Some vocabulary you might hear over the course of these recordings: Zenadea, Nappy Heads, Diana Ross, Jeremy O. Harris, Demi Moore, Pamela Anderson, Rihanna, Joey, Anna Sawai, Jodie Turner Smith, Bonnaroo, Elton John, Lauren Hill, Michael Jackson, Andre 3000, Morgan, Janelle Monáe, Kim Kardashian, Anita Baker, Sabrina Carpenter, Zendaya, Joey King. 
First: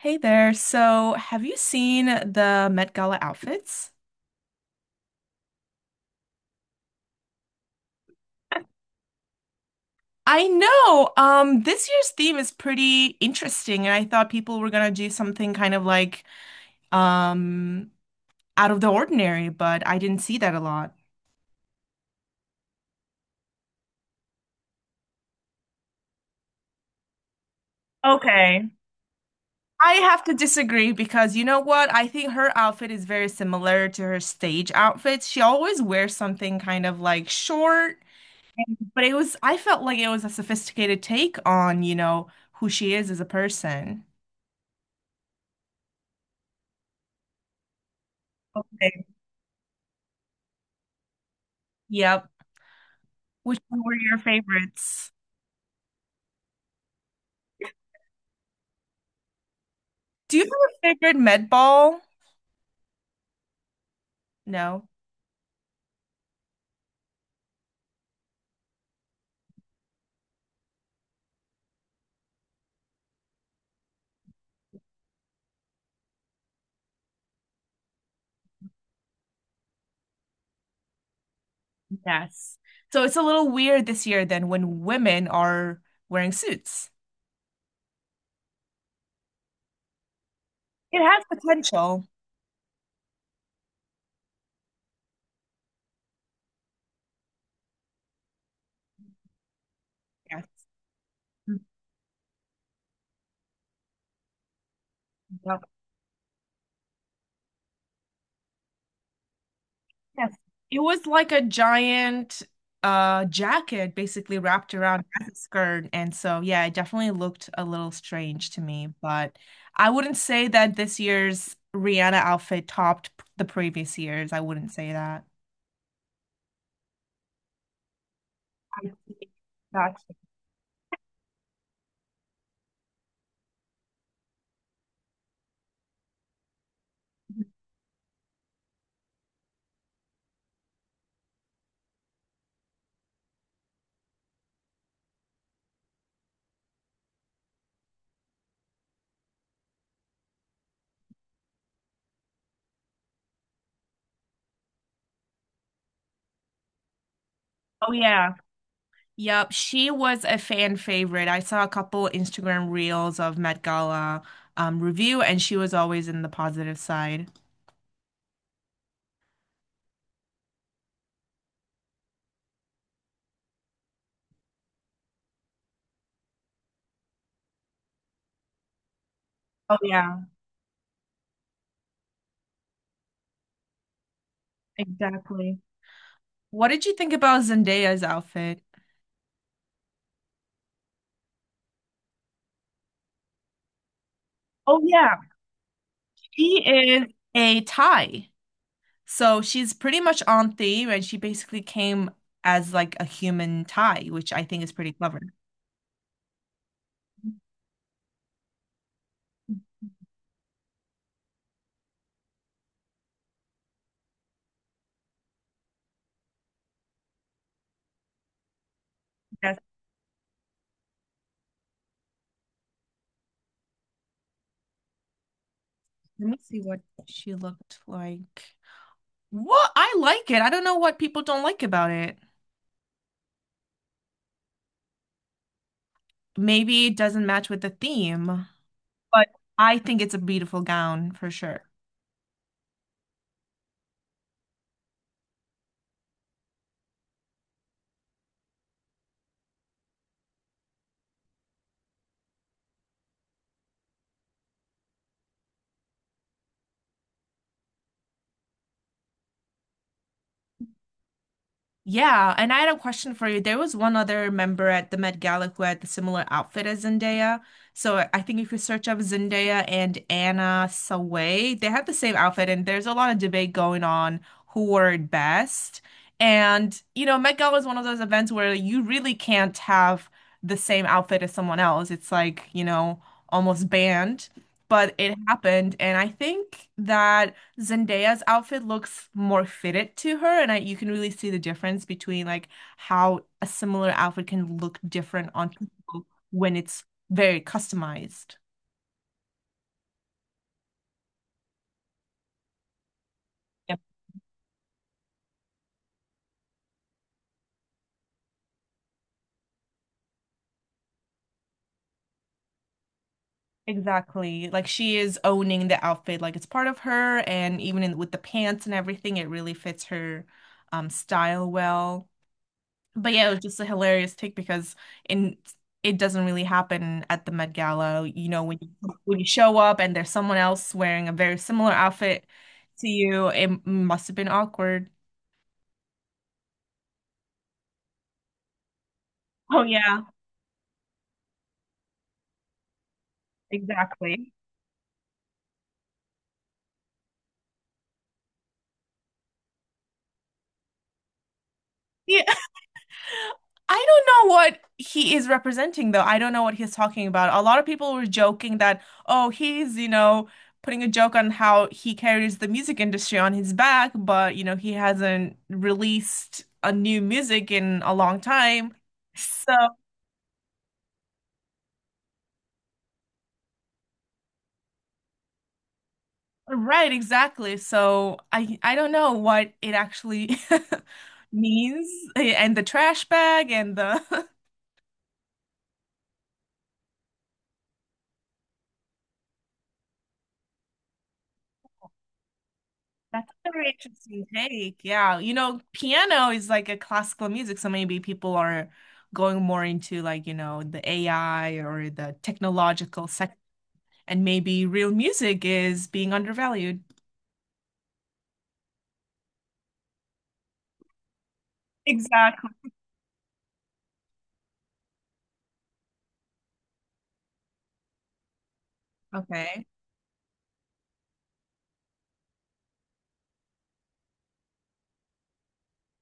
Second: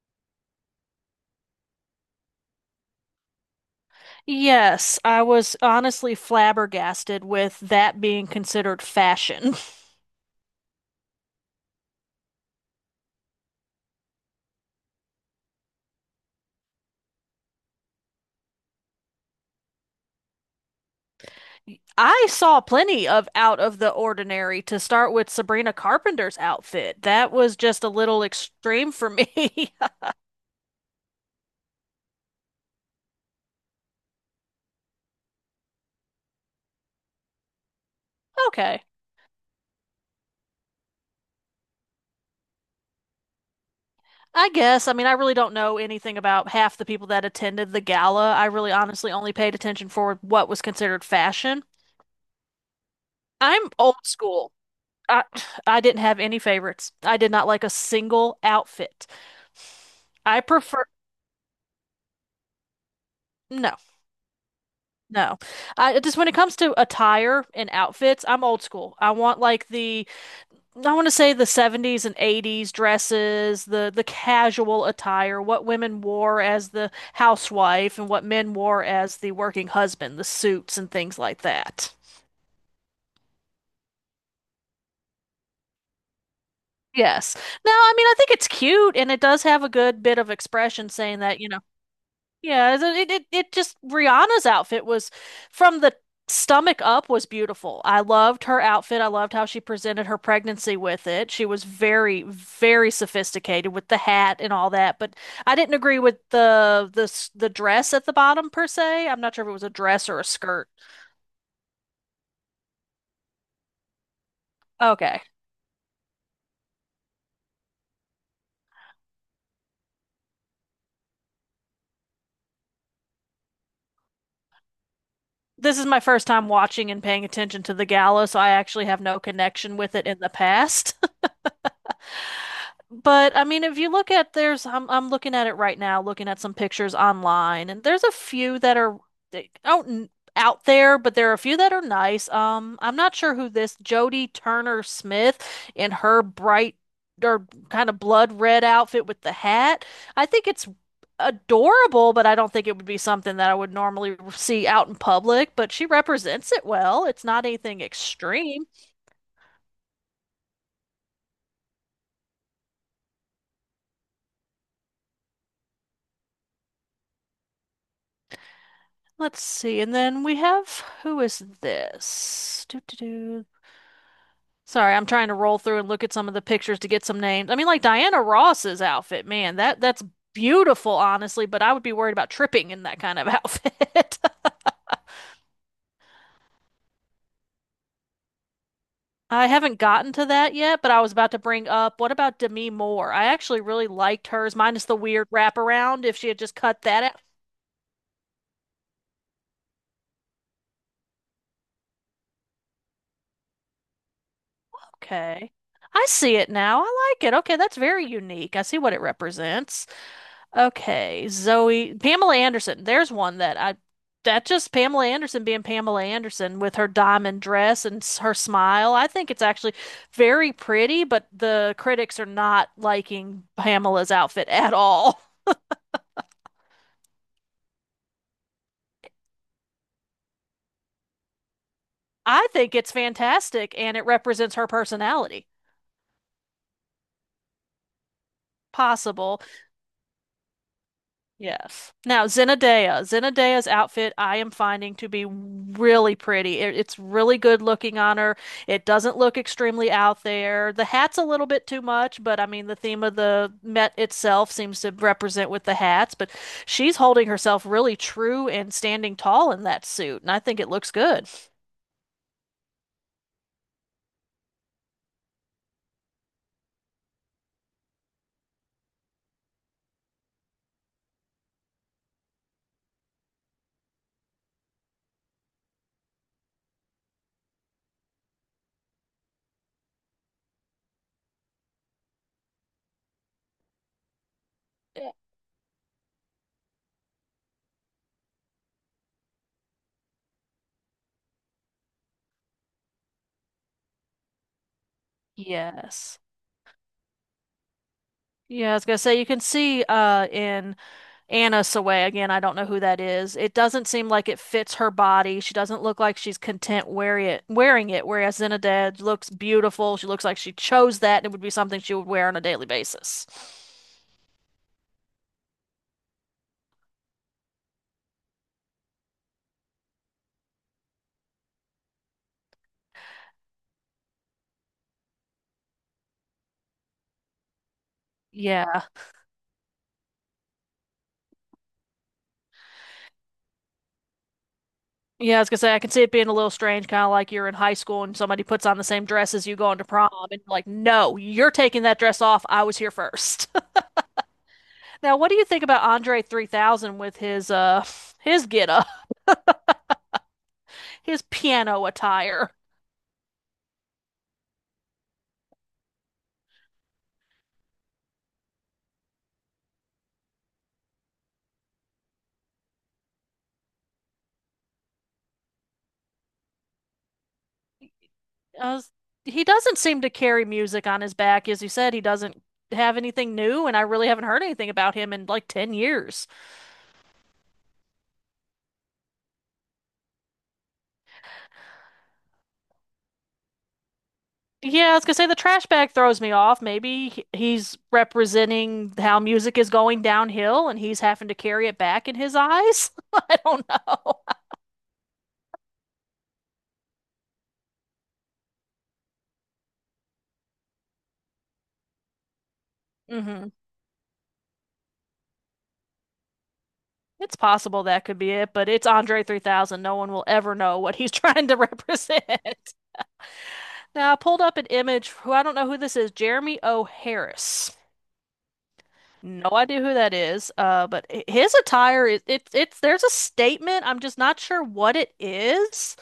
Hey there. So, have you seen the Met Gala outfits? Yes, I was honestly flabbergasted with that being considered fashion. I know. This year's theme is pretty interesting, and I thought people were gonna do something kind of like um out of the ordinary, but I didn't see that a lot. I saw plenty of out of the ordinary to start with Sabrina Carpenter's outfit. That was just a little Okay. extreme for me. I have to disagree because you know what? I think her outfit is very similar to her stage outfits. She always wears something kind of like short, Okay. but it was, I felt like it was a sophisticated take on, you know, who she is as a person. I guess. I mean, I really don't know anything about half the people that attended the gala. I really Okay. honestly only paid attention for what was considered fashion. Yep. Which I'm one were old your school. favorites? I I didn't have any favorites. I did not like a single outfit. Do I you have a prefer favorite med ball? no. No. No. I just when it comes to attire and outfits, I'm old school. I want like the. I want to say the 70s and 80s dresses, the casual attire, what women wore as the housewife and what men wore as the working husband, the suits and things like that. Yes. So it's a little weird this year then when women are wearing suits. Yes. Now, I mean, I think it's cute and it does have a good bit of expression It saying has that. potential. It just Rihanna's outfit was from the stomach up was beautiful. I loved her outfit. I loved how she presented her Yes. pregnancy with it. She Mhm. was very, very sophisticated with the hat and all that. But I Yep. didn't agree with the dress at the bottom per se. I'm not sure if it was a dress or a Yes. skirt. It was like a giant jacket basically wrapped around Okay. as a skirt. And so yeah, it definitely looked a little strange to me, but I wouldn't say that this year's Rihanna outfit topped the previous years. I wouldn't say that. This is my first time watching and paying attention to the gala, so I I actually have no see. connection with Gotcha. it in the past. But I mean, if you look at I'm looking at it right now, looking at some pictures online, and there's a few that are they- out n- out there, but there are a few that are nice. I'm not sure who this Jodie Turner Smith in her bright or kind of blood red outfit with the hat. I think it's adorable, but I don't think it would be something that I would normally see out in public. But she represents it well. It's not anything Oh yeah. extreme. Yep. She was a fan favorite. I saw a couple Instagram reels of Met Gala review, and she was always in the positive side. Let's see. And then we have who is this? Doo, doo, doo. Sorry, I'm trying to roll through and look at some of the pictures to get some names. I mean, like Diana Ross's outfit, man, Oh that's yeah, beautiful, honestly, but I would be worried about tripping in that kind of outfit. exactly. What did you think about Zendaya's outfit? I haven't gotten to that yet, but I was about to bring up, what about Demi Moore? I actually really liked hers, Oh minus the yeah, weird wraparound. If she had just she cut that is out. a Thai. So she's pretty much on theme, and she basically came as like a human Thai, which I think is pretty clever. Okay. I see it now. I like it. Okay, that's very unique. I see what it represents. Okay, Zoe, Pamela Anderson. There's one that I That just Pamela Anderson being Pamela Anderson with her diamond dress and her smile. I think it's Yes. actually very pretty, but the critics are not liking Pamela's outfit at all. Let me see what she looked like. What? I like it. I don't know what people don't like about it. I think it's fantastic and it represents her personality. Maybe it doesn't match with the theme, but Possible. I think it's a beautiful gown for sure. Yes. Now, Zenadea. Zenadea's outfit I am finding to be really pretty. It's really good looking on her. It doesn't look extremely out there. The hat's a little bit too much, but I mean, the theme of the Met itself seems to represent with the hats, but she's holding herself really true and standing tall in that suit, and I think it looks good. Yeah, and I had a question for you. There was one other member at the Met Gala who had the similar outfit as Zendaya. So I think if you search up Zendaya and Anna Sawai, they had the same outfit, and there's a lot of debate going on who wore it best. And you know, Met Gala is one of those events where you really can't have the same outfit as someone else. It's like, you know, almost banned. But Yeah. it happened, and I think that. Zendaya's outfit looks more fitted to her, and I, you can really see the difference between like how a similar outfit can look different on people Yes. when it's very customized. Yeah, I was gonna say you can see in Anna Sawai, again, I don't know who that is. It Yep. doesn't seem like it fits her body. She doesn't look like she's content wearing it, whereas Zinedad looks beautiful. She looks like she chose that and it would be something she would wear on a daily basis. Exactly. Like she is owning the outfit, like it's part of her, and with the pants and everything, it really fits her style well. But yeah, it was just a hilarious take because in it doesn't really happen at the Met Gala. You know, Yeah. when you show up and there's someone else wearing a very similar outfit to you, it must have been awkward. Yeah, I was gonna say I can see it being a little strange, kind of like you're in high school and somebody puts on the same dress as you Oh going to yeah, prom, and you're like, no, you're taking that dress off. I was here first. exactly. Now, what do you think about Andre 3000 with his get up, his piano Yeah, attire? I don't know what he is representing, though. I don't know what he's talking about. A lot of people were joking that, oh, he's, you know, putting a joke on how he carries the music industry on his back, but, you know, he hasn't released a new music in a long time. Uh, he So, doesn't seem to carry music on his back. As you said, he doesn't have anything new, and I really haven't heard anything about him in like 10 years. right, exactly. So I don't know what it actually means, and the trash bag and the Yeah, I was gonna say the trash bag throws me off. Maybe he's representing how music is going downhill and he's having to carry it back in his eyes. That's I a don't very know. interesting take. Yeah. You know, piano is like a classical music, so maybe people are going more into like, you know, the AI or the technological sec Hmm. and maybe real music is being undervalued. It's possible that could be it, but it's Andre 3000. No one will ever know what he's trying to Exactly. represent. Now, I pulled up an image. Who I don't know who this is, Jeremy O. Harris. No Okay. idea who that is. His attire is it's there's a statement. I'm just not sure what it is.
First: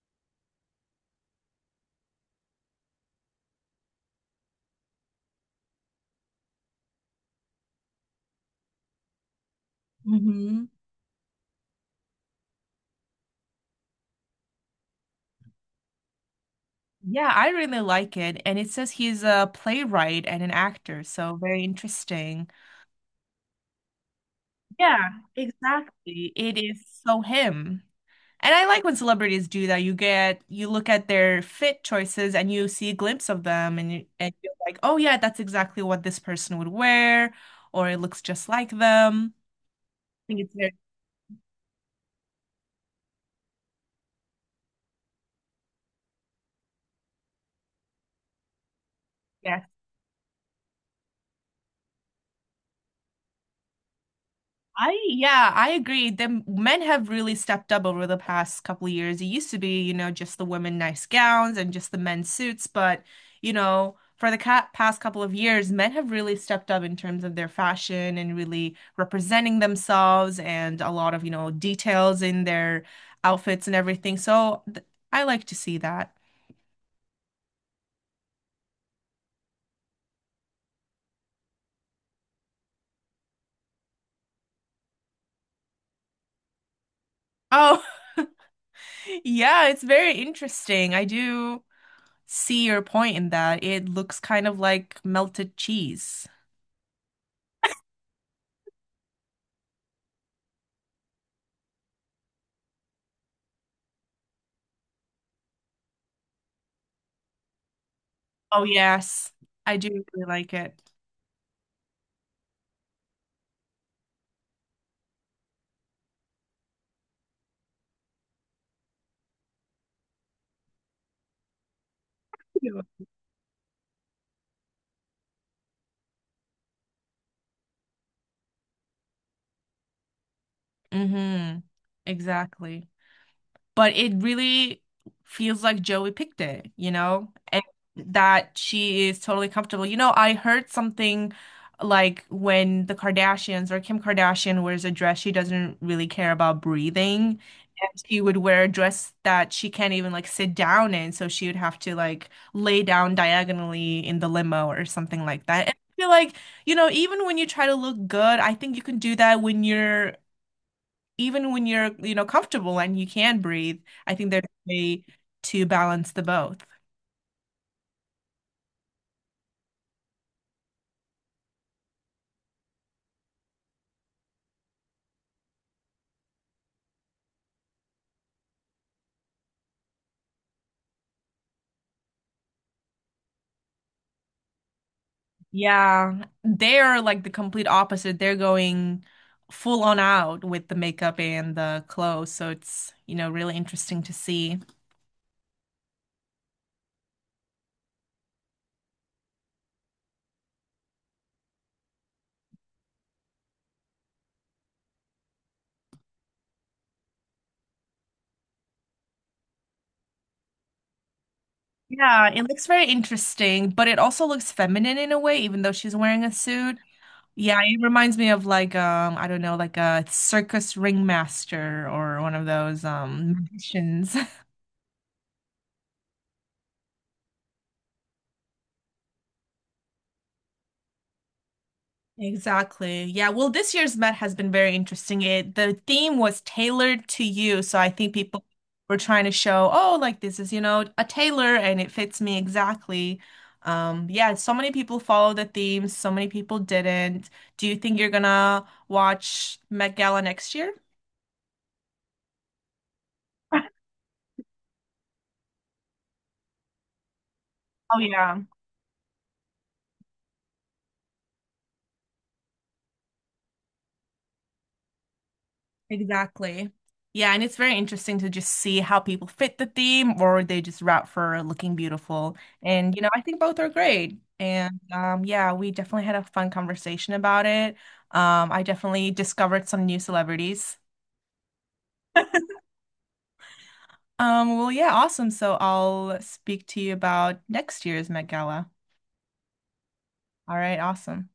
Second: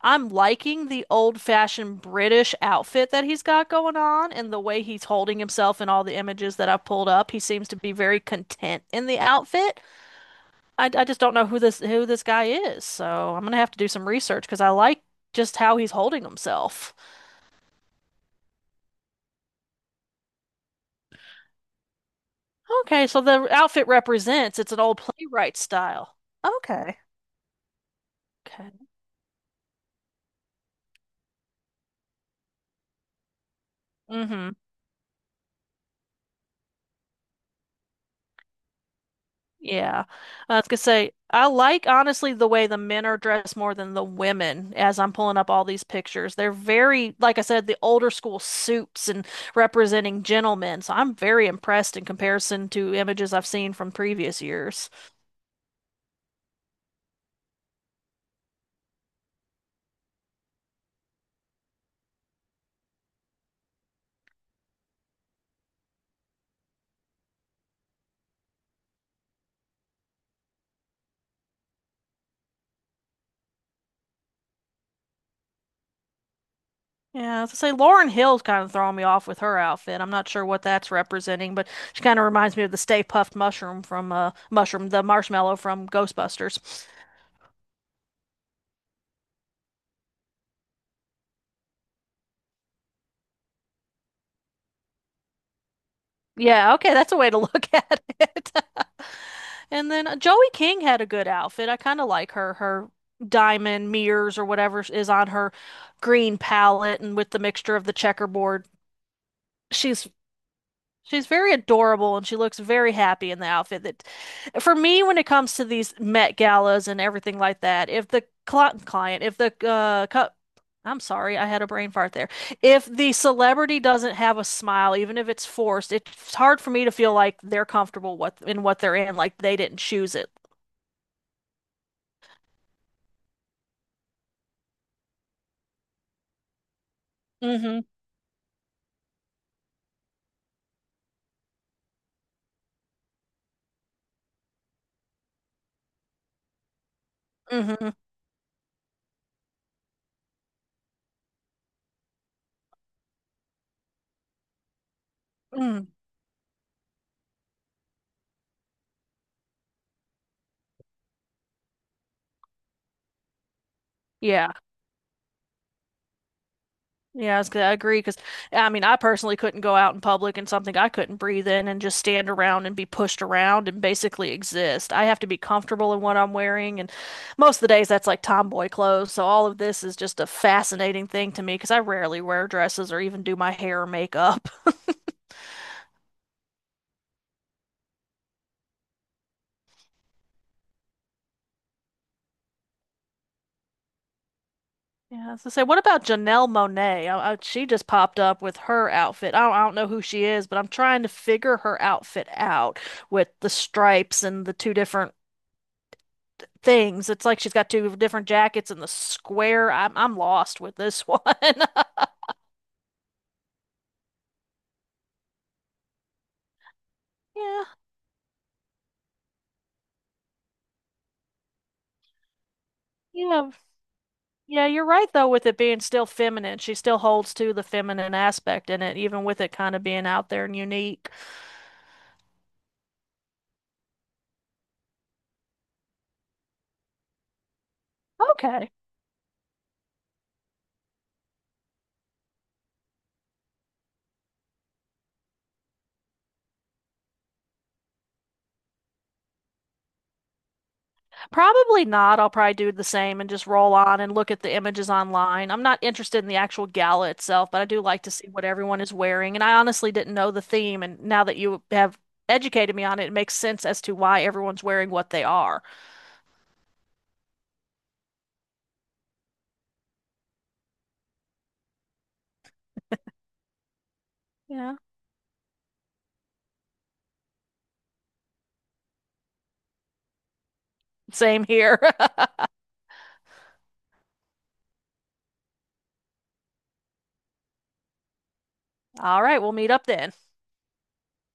I'm liking the old-fashioned British outfit that he's got going on and the way he's holding himself in all the images that I've pulled up. He seems to be very content in the outfit. Hmm. I just don't know who this guy is. So I'm gonna have to do some research because I like just how he's holding himself. Yeah, I really like it. And it says he's a playwright and an actor, so very interesting. Okay, so the outfit represents it's an old Yeah, playwright style. exactly. It is Okay. so him. And I like Okay. when celebrities do that. You look at their fit choices and you see a glimpse of them and and Mm-hmm. you're like, "Oh yeah, that's exactly what this person would wear," or it looks just like them. Yeah. I think it's I was very, gonna say, I like honestly the way the men are dressed more than the women as I'm pulling up all these pictures. They're very, like I said, the older school suits and yeah, representing gentlemen. So I'm very impressed in comparison to images I've seen from previous years. Yeah, I agree. The men have really stepped up over the past couple of years. It used to be, you know, just the women nice gowns and just the men suits, but you know, for the ca past couple of years, men have really stepped up in terms of their fashion and really representing themselves and a lot of, you know, details in their outfits and everything. So th I like to see that. Yeah, I was gonna say Lauren Hill's kind of throwing me off with her outfit. I'm not sure what that's representing, but she kind of reminds me of the Stay Puffed Mushroom from the marshmallow from Ghostbusters. Oh, yeah, it's very interesting. I do see your point in that. It looks kind of like melted cheese. Yeah, okay, that's a way to look at it. And then Joey King had a good outfit. I kind of like her diamond mirrors or whatever is on her green palette and with the mixture of the Oh checkerboard. yes, I do She's really like it. She's very adorable and she looks very happy in the outfit that for me when it comes to these Met galas and everything like that, if the cli- client, if the cu- I'm sorry, I had a brain fart there. If the celebrity doesn't have a smile, even if it's forced, it's hard for me to feel like they're comfortable what in what they're in, like they didn't choose it. Mm-hmm. Exactly. But it really feels like Joey picked it, you know, and Hmm. that she is totally comfortable. You know, I heard something like when the Kardashians or Kim Kardashian wears a dress, she doesn't really care about breathing. Hmm. And she would wear a dress that she can't even like sit down in, so she would have to like lay down diagonally in the limo or something like that. And Mm. I feel like, you know, even when you try to look good, I think you can do that when you're even when you're, you know, comfortable and you can breathe, I think there's Yeah. a way to balance the both. Yeah, I was gonna I agree because I mean, I personally couldn't go out in public in something I couldn't breathe in and just stand around and be pushed around and basically exist. I have to be comfortable in what I'm wearing, and most of the days that's like tomboy clothes. So all of this is just a fascinating thing to me because I rarely wear dresses or even do my hair or makeup. Yeah, they're like the complete opposite. They're going full on out with the makeup and the clothes, so it's, you know, really interesting to see. Yeah, so say, what about Janelle Monáe? She just popped up with her outfit. I don't know who she is, but I'm trying to figure her outfit out with the stripes and the two different things. It's like she's got two different jackets in the square. I'm lost with this one. Yeah, it looks very interesting, but it also looks feminine in a way, even though she's wearing a suit. Yeah, Yeah, it reminds me of like I don't know, like a circus ringmaster or one of those yeah, magicians. yeah. You're right though with it being still feminine. She still holds to the feminine aspect in it, even with it kind of being out there and unique. Exactly. Yeah. Well, this year's Met has been very interesting. It The theme was tailored to you, so I think people Okay, were trying to show, oh, like this is, you know, a tailor and it fits me exactly. Yeah, so many people followed the theme, so many people didn't. Do you think you're gonna watch Met Gala next year? probably not. I'll probably do the same and just roll on and look at the images online. I'm not interested in the actual gala itself, but I do Oh like to see yeah. what everyone is wearing. And I honestly didn't know the theme, and now that you have educated me on it, it makes sense as to why everyone's wearing what they are. Exactly. Yeah, and it's very interesting to just see how people fit the theme or they just route for looking beautiful. And you know, I think both are great. Yeah. And yeah, we definitely had a fun conversation about it. I definitely discovered some new celebrities. Same here. Well yeah, awesome. So I'll speak to you about next year's Met Gala. All right, we'll meet up then. All right, awesome.